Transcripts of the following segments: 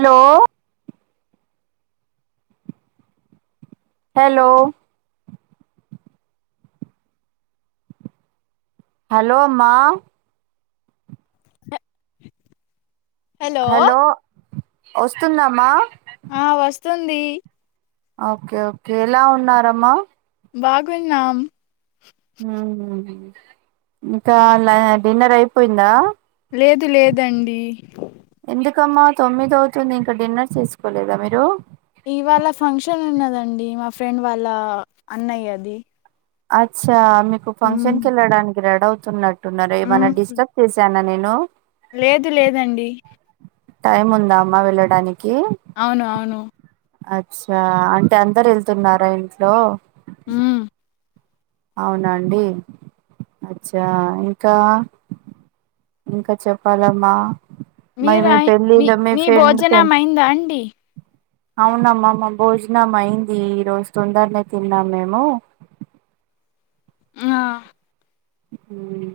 Hello hello hello మా hello వస్తుందా అమ్మా ఆ వస్తుంది ఓకే ఓకే ఎలా ఉన్నారమ్మా బాగున్నాం ఇంకా లా డిన్నర్ అయిపోయిందా లేదు లేదండి ఎందుకమ్మా తొమ్మిది అవుతుంది ఇంకా డిన్నర్ చేసుకోలేదా మీరు ఇవాళ ఫంక్షన్ ఉన్నదండి మా ఫ్రెండ్ వాళ్ళ అన్నయ్యది అచ్చా మీకు మ్మ్ ఫంక్షన్ కి వెళ్ళడానికి రెడి అవుతున్నట్టున్నారే ఏమన్నా మ్మ్ డిస్టర్బ్ చేసానా నేను లేదు లేదండి టైం ఉందా అమ్మా వెళ్ళడానికి అవును అవును అచ్చా అంటే అందరు వెళ్తున్నారా ఇంట్లో మ్మ్ అవునా అండి అచ్చా ఇంకా ఇంక చెప్పాలమ్మా మరి మీరు మీ అయ్ పెళ్ళిళ్ళు మీ ఫ్రెండ్ పె భోజనం అయిందా అండి అవునమ్మా మా భోజనం అయింది ఈ రోజు తొందరనే తిన్నాం మేము ఆ అవున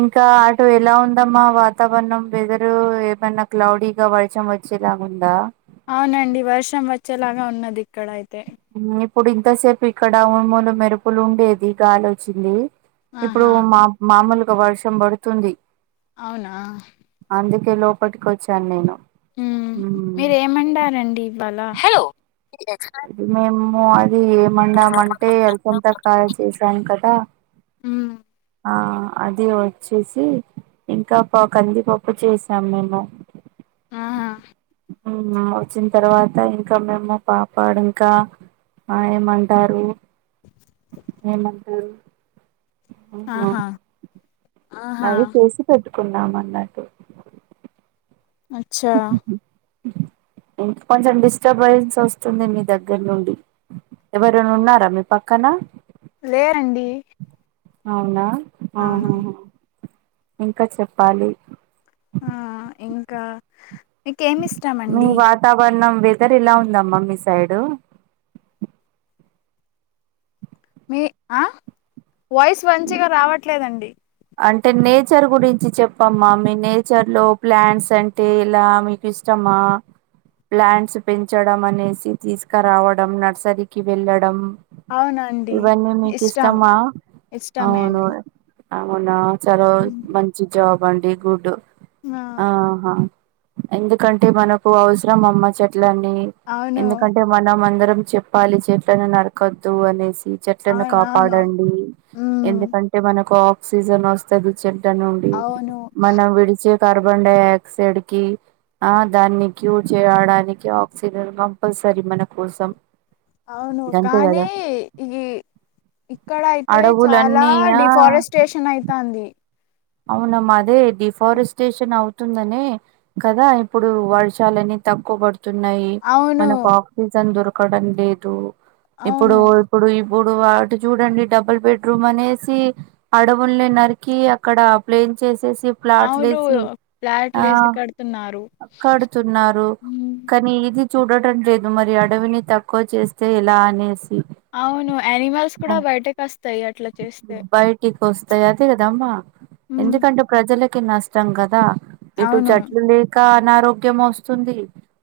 ఇంకా అటు ఎలా ఉందమ్మా వాతావరణం వెదరు ఏమన్నా క్లౌడీగా వర్షం వ వచ్చె లాగా ఉందా అవునండి వర్షం వచ్చేలాగా ఉన్నది ఇక్కడ అయితే మ్మ్ ఇప్పుడు ఇంతసేపు ఇక్కడ ఉరుములు మెరుపులు ఉండేది గాలి వొచ్చింది ఇప్పుడు ఆహా మా మామూలుగా వర్షం పడుతుంది అవునా ఇప్పుడే లోపటికి వచ్చా నేను మ్మ్ మీరేం వండారండి ఇవాళ అది మేము అది ఏం వండమంటే అలసంద కాయలు చేసాను కదా అవున ఆ అది వచ్చేసి ఇంకా పా కందిపప్పు చేసాం మేము ఆహ ఉనా వచ్చిన తర్వాత ఇంకా మిము పా పాడుంకా ఆ ఏమంటారు ఏమంటారు ఆహా ఆహా అవి చేసి పెట్ కున్నాను అన్నట్టు అచ్చా కొంచెం డిస్టర్బెన్స్ వస్తుంది మీ దగ్గర నుండి ఎవరు అన్నా ఉన్నారా మీ పక్కన లేరండి అవునా అవును ఆహహ ఇంకా చెప్పాలి ఆ ఇంకా మీ మీకేమిష్టమండి వాతావరణం వెదర్ ఎలా ఉందమ్మా మీ సైడు మీ ఆ వాయిస్ మంచిగా రావట్లేదండి అంటే నేచర్ గురించి చెప్పమ్మా మీ నేచర్ లో ప్లాంట్స్ అంటే ఇలా మీకు ఇష్టం అమా ప్లాంట్స్ పెంచడం అనేసి తీసుకురావడం నర్సరీకి వెళ్ళడం అవునండి ఇవన్నీ మీకు ఇష్టం ఇష్టమా ఇష్టమే అవును అండి అవునా అచ రోజ్ హ్మ్. మంచి జాబ్ అండి గుడ్ ఆ ఆహా ఎందుకంటే మనకు అవసరం అమ్మ చెట్లన్నీ అవును ఎందుకంటే మనం అందరం నూ చెప్పాలి చెట్లనూ నరకొద్దు అనేసి చెట్లను అవును అవును కాపాడండి ఉమ్ ఎందుకంటే మనకు ఆక్సిజన్ వస్తుంది చెట్ ట్లా నుండి అవును మనం విడిచే కార్బన్ డై ఆక్సైడ్ కి ఆ దాన్ని క్యూర్ చేయడానికి ఆక్సిజన్ కంపల్సరీ మన కోసం అవును గంతే కదా కానీ ఈ ఇక్కడ అయితే చాలా అడవులన్నీ ఆ డిఫారెస్టేషన్ అయితుంది అవునమ్మా అదే డిఫారెస్టేషన్ అవుతుందనే కదా ఇప్పుడు వర్షాలని తక్కో బడ్ తున్నాయి అవును మనకు ఆక్సిజన్ దొరకడం లేదు ఇప్పుడు అవును ఇప్పుడు ఇ ఇప్పుడు అటు చూడండి డబుల్ బెడ్రూమ్ అనేసి అడవులే నరికి అక్ అక్కడ ప్లేన్ చేసేసి ప్లాట్లు అవును వేసి ఫ్లాట్లు ఆ వేసి కడుతున్నారు కడుతున్నారు హ్మ్. కానీ ఇది చూడటం లేదు మరి అడవిని తక్కువ చేస్తే ఎలా అనేసి అవును అనిమల్స్ ఆ కూడా బయటకి వస్తాయి అట్లా చేస్తే పేయతి కదమ్మా హ్మ్. ఎందుకంటే ప్రజలకి నష్టం కదా ఇటు అవును చెట్లు లేక అనారోగ్యం వస్తుంది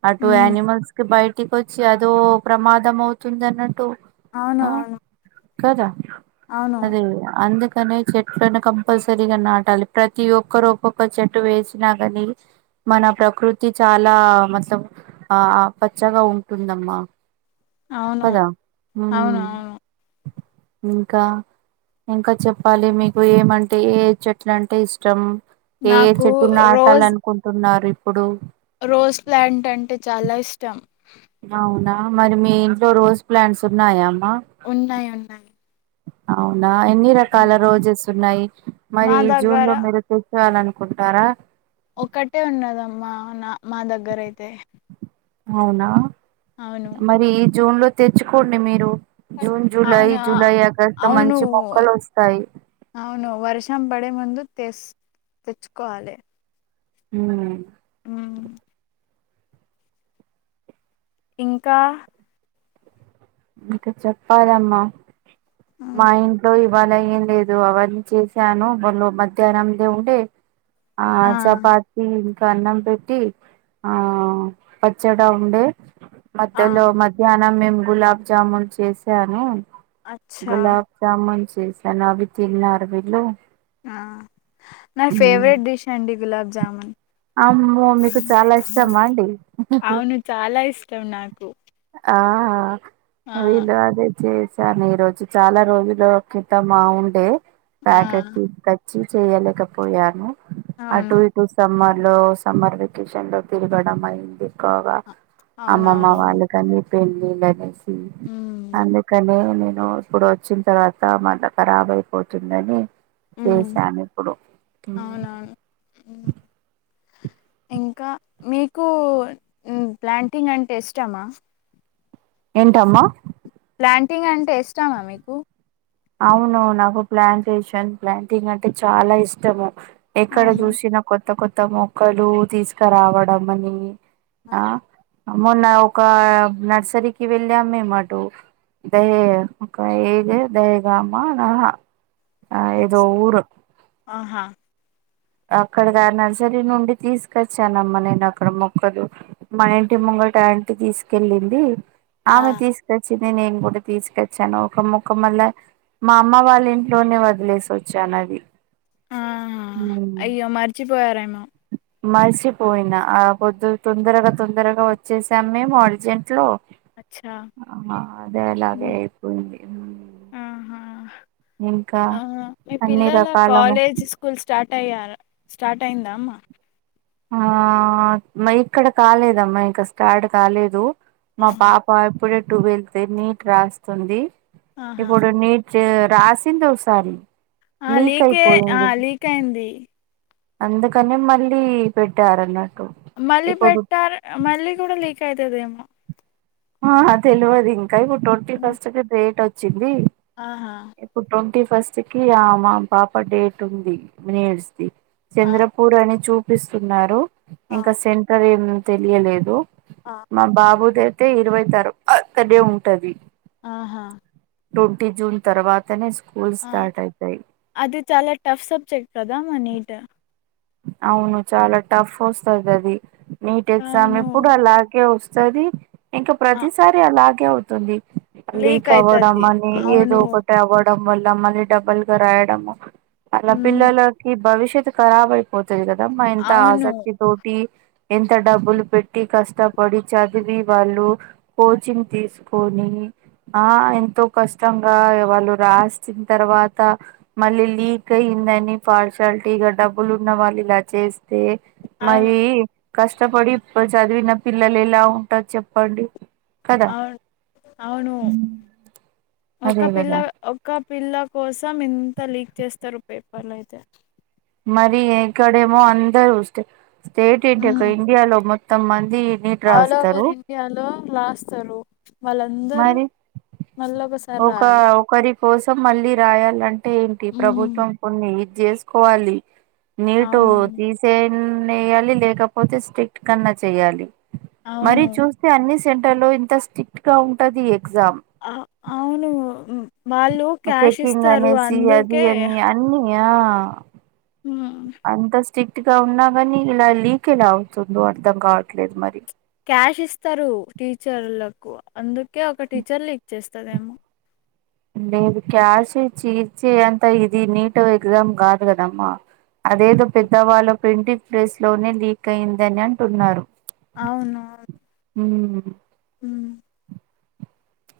అటు హ్మ్ ఆనిమల్స్ కి బయట టికొచ్చి అదో ప్రమాదం అవుతుంది అన్నట్టు అవును ఆ అవును కదా అవును అదే అందుకనే చెట్లను కం పలసరిగా నాటాలి ప్రతి ఒక్కరు ఒక్కొక్క చెట్టు వేసినా కానీ మన ప్రకృతి చాలా మొత్తం ఆ పచ్చగా ఉంటుందమ్మా అవును కదా ఊ అవును అవును ఇంకా ఇంకా చెప్పాలి మీకు ఏమంటే అంటే ఏ చెట్లు అంటే ఇష్టం ఏ ఏ నాకు చెట్టు నాటాలనుకుంటున్నారు ఇప్పుడు రోస్ ప్లాంట్ అంటే చాలా ఇష్టం అవునా మరి మీ ఇంట్లో రోజ్ ప్లాంట్స్ ఉన్నాయా ఉన్నాయి ఉన్నాయి అవునా ఎన్ని రకాల ఉమ్. రోజెస్ ఉన్నాయి మా మరి జూన్ దగ్గర లో మెరుకు ఇవ్వాలనుకుంటారా ఒకక్కటే ఉన్నదమ్మా నా మా దగ్గరయితే అవునా మరి ఈ జూన్ లో తెచ్చుకోండి మీరు జూన్ జూలై అవును ఆ, జూలై ఆగస్టు లో అవును మంచి మొక్కలు వస్తాయి అవును వర్షం బడే ముందు తెచ్చుకోవాలి ఊ హ్మ్ ఇంకా ఇంకా చెప్పాలమ్మా హ్మ్ మా ఇంట్లో ఈ ఇవాళ ఏం లేదు అవన్నీ చేసాను మొళ్ళు మధ్యాహ్నం దే ఉండే ఆ చపాతిీ ఇంకా అన్నం పెట్టి ఆ పచ్చడా ఉండే ఆ మధ్యలో మధ్యాహ్నం మేము గులాబ్ జాముూన్ చేసాను అచ్చా గులాబ్ జామూన్ చేశాను అవి తిన్నారు వీళ్ళు ఆ నా ఫేవరెట్ డిష్ అండి గులాబ్ జామున్ అమ్మో మీకు చాలా ఇష్టమా అండి అవును చాలా ఇష్టం నాకు ఆ ఆ ఆ వీళ్ళు అదే చేశాను ఈ రోజు చాలా రోజులు క్రితం ఉండే ఆ ప్యాకెట్ తీసుకచ్చి చేయలేకపోయాను అటు అవును ఇటు సమ్మా లో సమ్మర్ వెకేషన్ లో తిరగడం అయింది ఎక్కువగా అ అమ్మమ్మ అవునవునవును వాళ్ళకని పెళ్లిళ్లనేసి అందుకనే నేను ఇప్పుడు వచ్చిన తర్వాత మల్ల ఖరాబ్ అయిపోతుందని మ్మ్ చేసాను ఇప్పుడు అవునవును మ్మ్ ఇంకా మీకు ప్లాంటింగ్ అంటే ఇష్టమా ఏంటమ్మా ప్లాంటింగ్ అంటే ఇష్టామా మీకు అవును నాకు ప్లాంటేషన్ ప్లాంటింగ్ అంటే చాలా ఇష్టము ఎక్కడ అవును చూసిన కొత్త కొత్త మొక్కలు తీసుకురావడం అని ఆ మొన్న ఒక నర్సరీకి వెళ్ళాం మేము అటు దయ్యే ఒక ఏగ దైగామా హా హా ఆహా అక్కడ కాదు నర్సరీ నుండి తీసుకొచ్చానమ్మా నేను అక్కడ మొక్కలు మన ఇంటి ముం బట్ ఆంటీ తీసుకెళ్ళింది ఆ ఆమె తీసుకొచ్చి నేను కూడా తీసుకొచ్చాను ఒక మొక్క మళ్ళ మా అమ్మ వాళ్ళ ఇంట్లోనే వదిలేసి వచ్చాను అది ఆహా అయ్యో మరిచిపోయారండి మరిసిపోయిన ఆ పొద్దు తొందరగా తొందరగా వచ్చేసాం మేము అర్జెంట్ లో అచ్చా ఆ అదే అలాగే మ్మ్ అయిపోయింది ఇంకా ఆహ మీ అన్ని పిల్లల రకాల మొ కాలేజ్ స్కూల్ స్టార్ట్ టయ్యార స్టార్ట్ అయిందా అమ్మా ఆ మా ఇక్కడ కాలేదమ్మా ఇంకా స్టార్ట్ కాలేదు మా ఆహా పాప ఇప్పుడే టువెల్త్ నీట్ రాస్తుంది ఆహా ఇప్పుడు నీట్ రాసింది ఒకసారి ఆ లీక్ లీకే ఆ అయిపోయింది లీక్ అయింది అందుకని మళ్ళీ పెట్టారంటా మళ్ళీ పెట్టారు మళ్ళీ కూడా లీక్ అయితాదేమో ఆ అ తెలువదు ఇంకా ఇప్పుడు ట్వంటీ ఫస్ట్ డేట్ వచ్ ఆహా ఇప్పుడు పంపిస్ ఫస్ట్ కి ఆ మా పాప డేట్ ఉంది నీట్స్ ది ఆ చంద్రపూర్ అని చూ పిస్తున్నారు ఆ ఇంకా సెంటర్ ఏం తెలియలేదు ఆ మా బాబుకై తే ఇరవై తరు అక్కడే ఉంటది ఆహా ట్వంటీ జూన్ తర్వాతనే సూ ఆ అది చాలా టఫ్ సబ్జెక్ట్ కదా మా నీట్ అవును చాలా టఫ్ వస్తది అది నీట్ ఎగ్జామ్ అవును ఎప్పుడు అలాగే వస్తు వస్తది ఇంకా ఆ ప్రతిసారి అలాగే అవుతుంది లీక్ అవ్వడం అయితది అని ఏదో అవును ఒకటి అవార్డ్ వల్ల మళ్ళీ డబల్ గా రాయడం అలా ఉమ్ పిల్లలకి భవిష్యత్ ఖరాబ్ అయిపో తది కదా మా ఇంత అవును ఆసక్తి తోటి ఎంత డబ్బులు పెట్టి కష్టపడి చదివి వాళ్ళు కోచింగ్ తీసుకొని ఆ ఎంతో కష్టంగా వాళ్ళు రాసిన తర్వాత మళ్ళీ లీక్ అయ్యి అయ్యిందని పరిషాల్టీ ఇక డబ్బులు ఉన్న వాళ్ళు ఇలా చేస్తే అవును మరీ కష్టపడి ఇప్పుడు చదివిన పిల్లలు ఎలా ఉంటారు చెప్పండి కదా ఆ అవును ఒక్క అదే కదా పిల్లా ఒక్క పిల్లా కోసం ఇంత లీక్ చేస్తారు పేపు పేపర్లయితే మరి ఇక్కడేమో అందరూ స్టే స్టేట్ ఏంటి ఒక ఉమ్ ఇండియాలో మొత్తం మ ఈ నీట్ ఆల్ రాస్తారు ఓవర్ ఇండియాలో రాస్తారు వాళ్ళందరు మరి ఒక ఒకరి కోసం మళ్ళీ రాయాలంటే ఏంటి ఉమ్ ప్రభుత్వం కొన్ని చేసుకోవాలి నీటు అవును తీసే వేయాలి లేకపోతే స్ట్రిక్ట్ కన్నా చేయాలి మరి అవును చూస్తే అన్ని సె హలో ఇంత స్ట్రిక్ట్ గా ఉంటది ఎగ్జామ్ ఆ ఆ అవును మ్ మ్ చెకింగ్ అనేసి అది అందుకే అని అన్ని ఆ హ్మ్ అంత స్ట్రిక్ట్ గా ఉన్నా కాని ఇలా లీక్ ఎలా అవుతుందో అర్ధం కావట్లేదు మరి క్యాష్ ఇస్తారు టీచర్లకు అందుకే ఒక టీచర్ లీక్ చేస్తదేమో లేదు క్యాష్ ఇచ్చే తీర్చే అంత ఇది నీట్ ఎగ్జామ్ కాదు కదమ్మా అదేదో పెద్దవాళ్ళ ప్రింటిగ్ ప్రెస్ లోనే లీక్ అయిందని అంటున్నారు అవునా ఉమ్ హ్మ్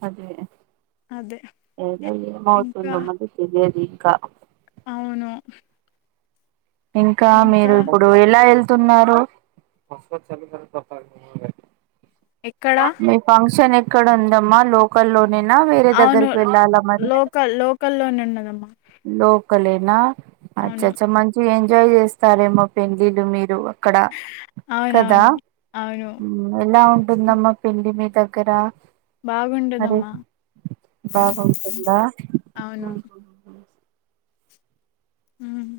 అదే అదే ఏదో ఇంకా ఏమవుతుందో మనకి తెలియదు ఇంకా అవును ఇంకా మీరు ఇప్పుడు ఇలా వెళ్ వెళుతున్నారు ఎక్కడ మీ ఫంక్షన్ ఎక్కడ ఉందమ్మా లోకల్ లో ల్లోనా వేరే అవును దగ్గరికి వెళ్ళాల మరి లోకల్ లోకల్లోనే ఉన్నదమ్మా లో ఒక్కలేనా అవును అచ్చచ్చ మంచి ఎంజాయ్ చేస్తారేమో పెళ్ళిండ్లు మీరు అక్కడ కదా అవునవును అవును ఎలా హ్మ్ ఉంట పిన్నమ్మ పిండి మీ దగ్గర మరి బాగుండదమ్మా బాగుంటుందా అవును హ్మ్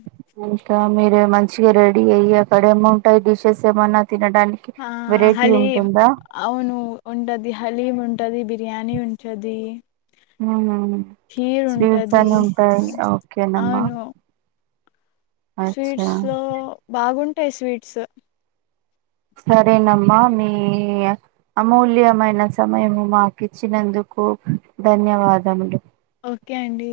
ఇంకా మీరే మంచిగా రెడి అయి అక్కడ ఏముంటాయి డిషెస్ ఏమన్నా తినడానికి ఆ వెరైటీ హలీమ్ ఉంటుందా అవును ఉంటది హలీమ్ ఉంట ఉంటది బిర్యానీ ఉంటది మ్, ఖీరు స్వీట్స్ ఉంటది అని ఉంటాయి ఓకేనమ్మా అవును స్వీట్స్ అచ్చా లో బాగుంటాయి స్వీట్స్ సరేనమ్మా మీ అమూల్యమైన సమయము మాకు ఇచ్చినందుకు కోపు ధన్యవాదములు ఓకే అండి